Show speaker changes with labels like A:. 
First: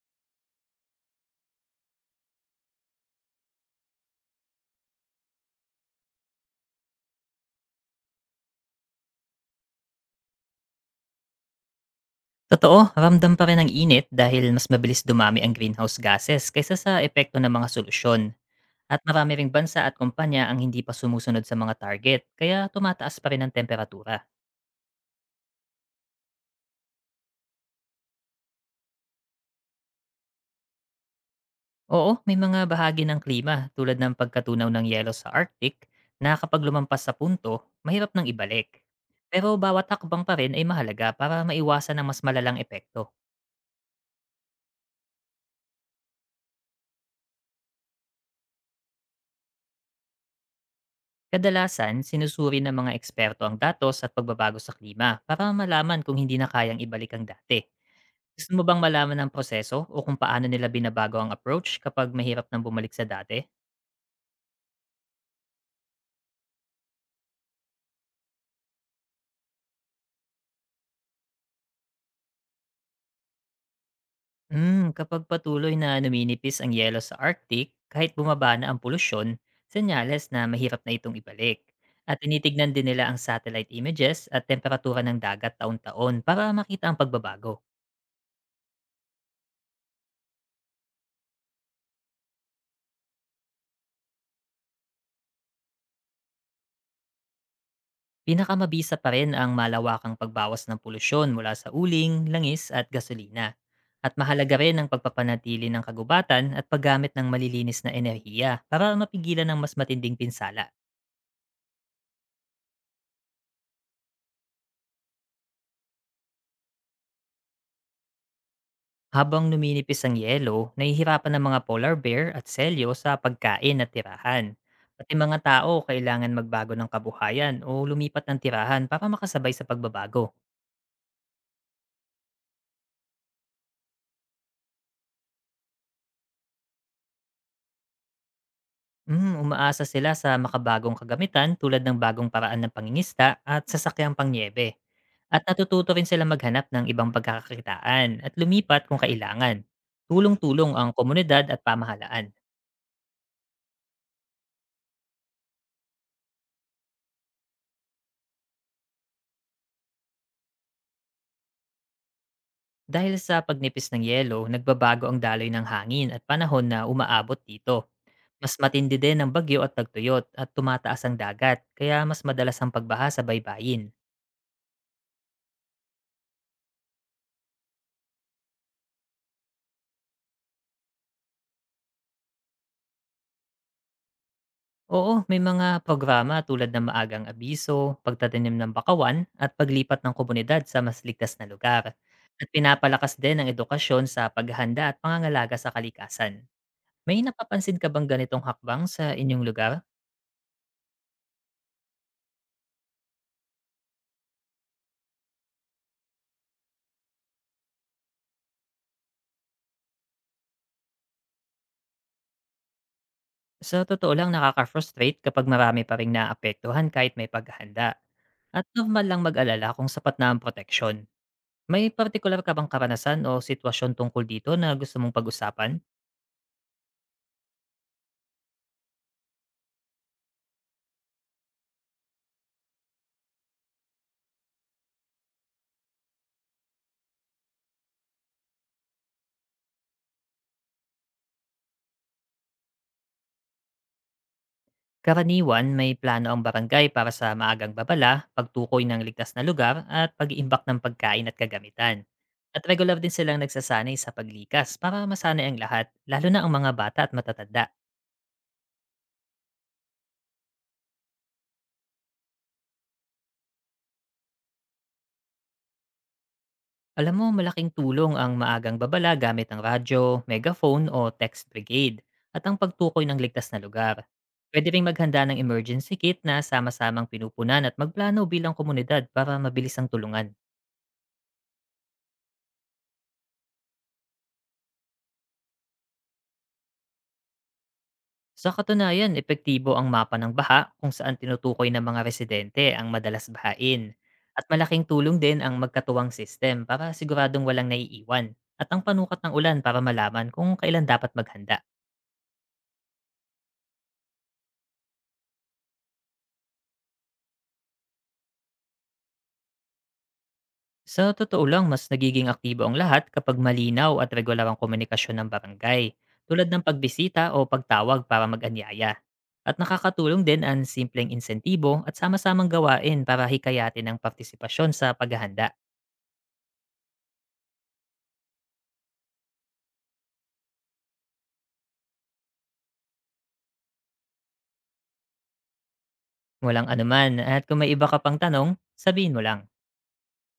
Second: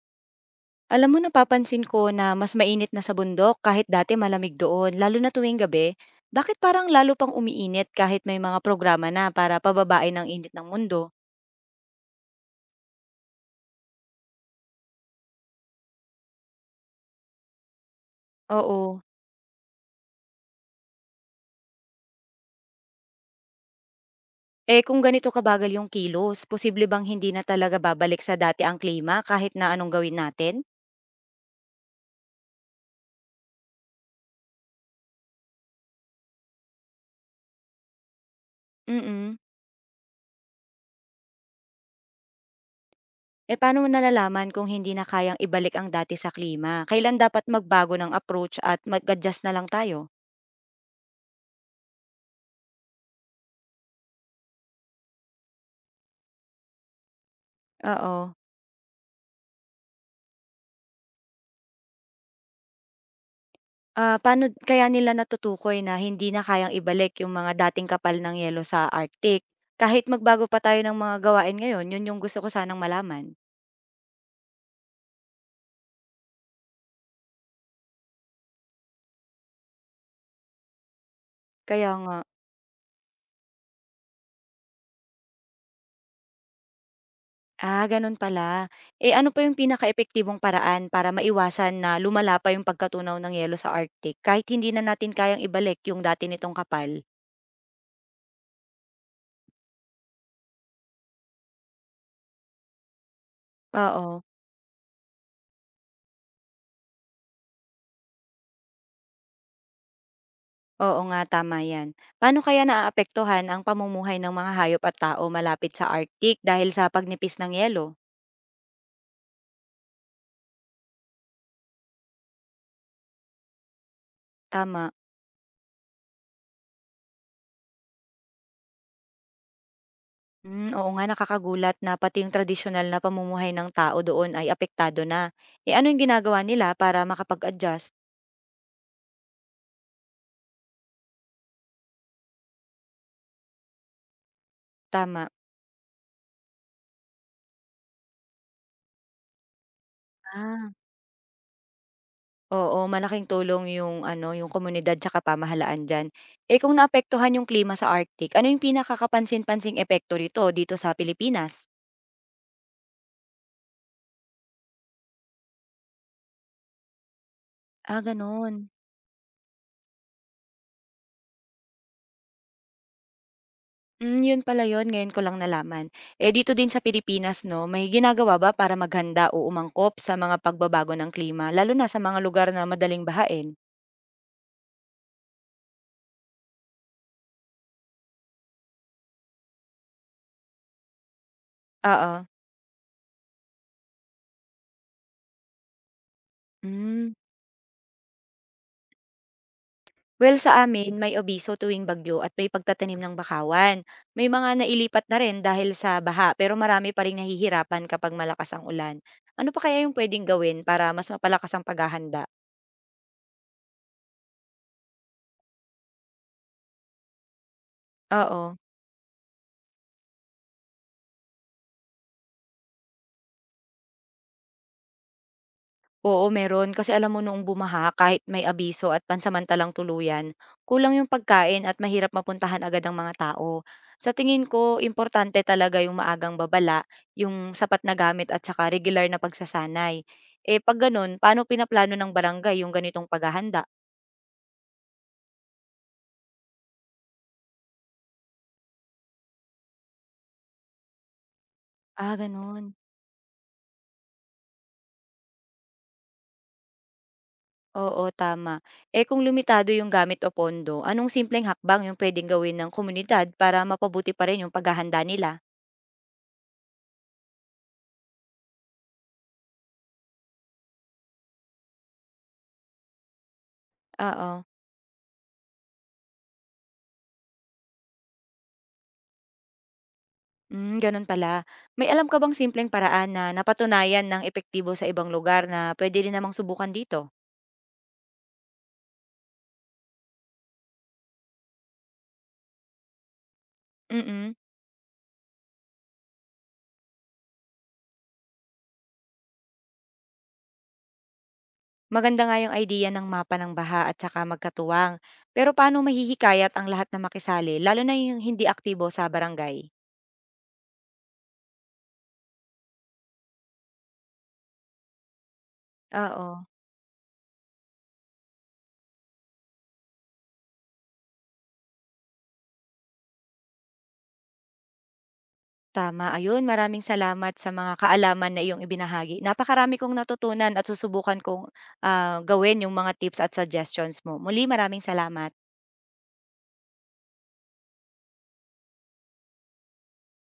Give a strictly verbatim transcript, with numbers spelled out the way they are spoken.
A: Alam mo napapansin ko na mas mainit na sa bundok kahit dati malamig doon, lalo na tuwing gabi. Bakit parang lalo pang umiinit kahit may mga programa na para pababain ang init ng mundo?
B: Totoo, ramdam pa rin ang init dahil mas mabilis dumami ang greenhouse gases kaysa sa epekto ng mga solusyon. At
A: Oo.
B: marami ring bansa at kumpanya ang hindi pa sumusunod sa mga target, kaya tumataas pa rin ang temperatura.
A: Eh kung ganito kabagal yung kilos, posible bang hindi na talaga babalik sa dati ang klima kahit na anong gawin natin?
B: Oo, may mga bahagi ng klima tulad ng pagkatunaw ng yelo sa Arctic na kapag lumampas sa punto, mahirap nang ibalik.
A: Mm.
B: Pero bawat hakbang pa rin ay mahalaga para maiwasan ang mas malalang epekto.
A: Eh paano mo nalalaman kung hindi na kayang ibalik ang dati sa klima? Kailan dapat magbago ng approach at mag-adjust na lang tayo?
B: Kadalasan, sinusuri ng mga eksperto ang datos at pagbabago sa klima para malaman kung hindi na kayang ibalik ang dati.
A: Oo.
B: Gusto mo bang malaman ang proseso o kung paano nila binabago ang approach kapag mahirap nang bumalik sa dati?
A: Ah, paano kaya nila natutukoy na hindi na kayang ibalik yung mga dating kapal ng yelo sa Arctic? Kahit magbago pa tayo ng mga gawain ngayon, yun yung gusto ko sanang malaman.
B: Hmm, kapag patuloy na numinipis ang yelo sa Arctic, kahit bumaba na ang polusyon, senyales na mahirap na itong ibalik.
A: Kaya nga.
B: At tinitignan din nila ang satellite images at temperatura ng dagat taon-taon para makita ang pagbabago.
A: Ah, ganun pala. Eh ano pa yung pinakaepektibong paraan para maiwasan na lumala pa yung pagkatunaw ng yelo sa Arctic kahit hindi na natin kayang ibalik yung dati nitong kapal?
B: Pinakamabisa pa rin ang malawakang pagbawas ng polusyon mula sa uling, langis at gasolina. At
A: Oo.
B: mahalaga rin ang pagpapanatili ng kagubatan at paggamit ng malilinis na enerhiya para mapigilan ng mas matinding pinsala.
A: Oo nga, tama yan. Paano kaya naaapektuhan ang pamumuhay ng mga hayop at tao malapit sa Arctic dahil sa pagnipis ng yelo?
B: Habang numinipis ang yelo, nahihirapan ng mga polar bear at selyo sa pagkain at tirahan.
A: Tama.
B: Pati mga tao kailangan magbago ng kabuhayan o lumipat ng tirahan para makasabay sa pagbabago.
A: Hmm, oo nga, nakakagulat na pati yung tradisyonal na pamumuhay ng tao doon ay apektado na. Eh, ano yung ginagawa nila para makapag-adjust?
B: Mm, umaasa sila sa makabagong kagamitan tulad ng bagong paraan ng pangingista at sasakyang pangnyebe.
A: Tama.
B: At natututo rin sila maghanap ng ibang pagkakakitaan at lumipat kung kailangan.
A: Ah.
B: Tulong-tulong ang komunidad at pamahalaan.
A: Oo, malaking tulong yung ano, yung komunidad tsaka pamahalaan diyan. Eh, kung naapektuhan yung klima sa Arctic, ano yung pinakakapansin-pansing epekto nito dito sa Pilipinas?
B: Dahil sa pagnipis ng yelo, nagbabago ang daloy ng hangin at panahon na umaabot dito.
A: Ah,
B: Mas
A: ganun.
B: matindi din ang bagyo at tagtuyot at tumataas ang dagat, kaya mas madalas ang pagbaha sa baybayin.
A: Hmm, yun pala yun, ngayon ko lang nalaman. Eh, dito din sa Pilipinas, no, may ginagawa ba para maghanda o umangkop sa mga pagbabago ng klima, lalo na sa mga lugar na madaling bahain?
B: Oo, may mga programa tulad ng maagang abiso, pagtatanim ng bakawan, at paglipat ng komunidad sa mas ligtas na lugar.
A: Oo.
B: At pinapalakas din ang edukasyon sa paghahanda at pangangalaga sa kalikasan.
A: Hmm.
B: May napapansin ka bang ganitong hakbang sa inyong lugar?
A: Well, sa amin may obiso tuwing bagyo at may pagtatanim ng bakawan. May mga nailipat na rin dahil sa baha pero marami pa ring nahihirapan kapag malakas ang ulan. Ano pa kaya yung pwedeng gawin para mas mapalakas ang paghahanda?
B: Sa totoo lang nakaka-frustrate kapag marami pa rin naapektuhan kahit may paghahanda.
A: Oo.
B: At normal lang mag-alala kung sapat na ang proteksyon. May particular ka bang karanasan o sitwasyon tungkol dito na gusto mong pag-usapan?
A: Oo, meron. Kasi alam mo noong bumaha, kahit may abiso at pansamantalang tuluyan, kulang yung pagkain at mahirap mapuntahan agad ang mga tao. Sa tingin ko, importante talaga yung maagang babala, yung sapat na gamit at saka regular na pagsasanay. Eh pag ganun, paano pinaplano ng barangay yung ganitong paghahanda?
B: Karaniwan, may plano ang barangay para sa maagang babala, pagtukoy ng ligtas na lugar, at pag-iimbak ng pagkain at kagamitan.
A: Ah,
B: At
A: ganun.
B: regular din silang nagsasanay sa paglikas para masanay ang lahat, lalo na ang mga bata at matatanda.
A: Oo, tama. Eh kung limitado yung gamit o pondo, anong simpleng hakbang yung pwedeng gawin ng komunidad para mapabuti pa rin yung paghahanda nila?
B: Alam mo, malaking tulong ang maagang babala gamit ang radyo, megaphone o text brigade, at ang pagtukoy ng ligtas na lugar.
A: Oo.
B: Pwede rin maghanda ng emergency kit na sama-samang pinupunan at magplano bilang komunidad para mabilis ang tulungan.
A: Hmm, gano'n pala. May alam ka bang simpleng paraan na napatunayan ng epektibo sa ibang lugar na puwede rin namang subukan dito?
B: Sa katunayan, epektibo ang mapa ng baha kung saan tinutukoy ng mga residente ang madalas bahain.
A: Mm,
B: At malaking tulong din ang magkatuwang system para siguradong walang naiiwan at ang panukat ng ulan para malaman kung kailan dapat maghanda.
A: maganda nga yung idea ng mapa ng baha at saka magkatuwang. Pero paano mahihikayat ang lahat na makisali, lalo na yung hindi aktibo sa barangay?
B: Sa totoo lang, mas nagiging aktibo ang lahat kapag malinaw at regular ang komunikasyon ng barangay,
A: Oo,
B: tulad ng pagbisita o pagtawag para mag-anyaya. At nakakatulong din ang simpleng insentibo at sama-samang gawain para hikayatin ang partisipasyon sa paghahanda.
A: tama. Ayun, maraming salamat sa mga kaalaman na iyong ibinahagi. Napakarami kong natutunan at susubukan kong, ah, gawin yung mga tips at suggestions mo. Muli, maraming salamat.
B: Walang anuman at kung may iba ka pang tanong, sabihin mo lang.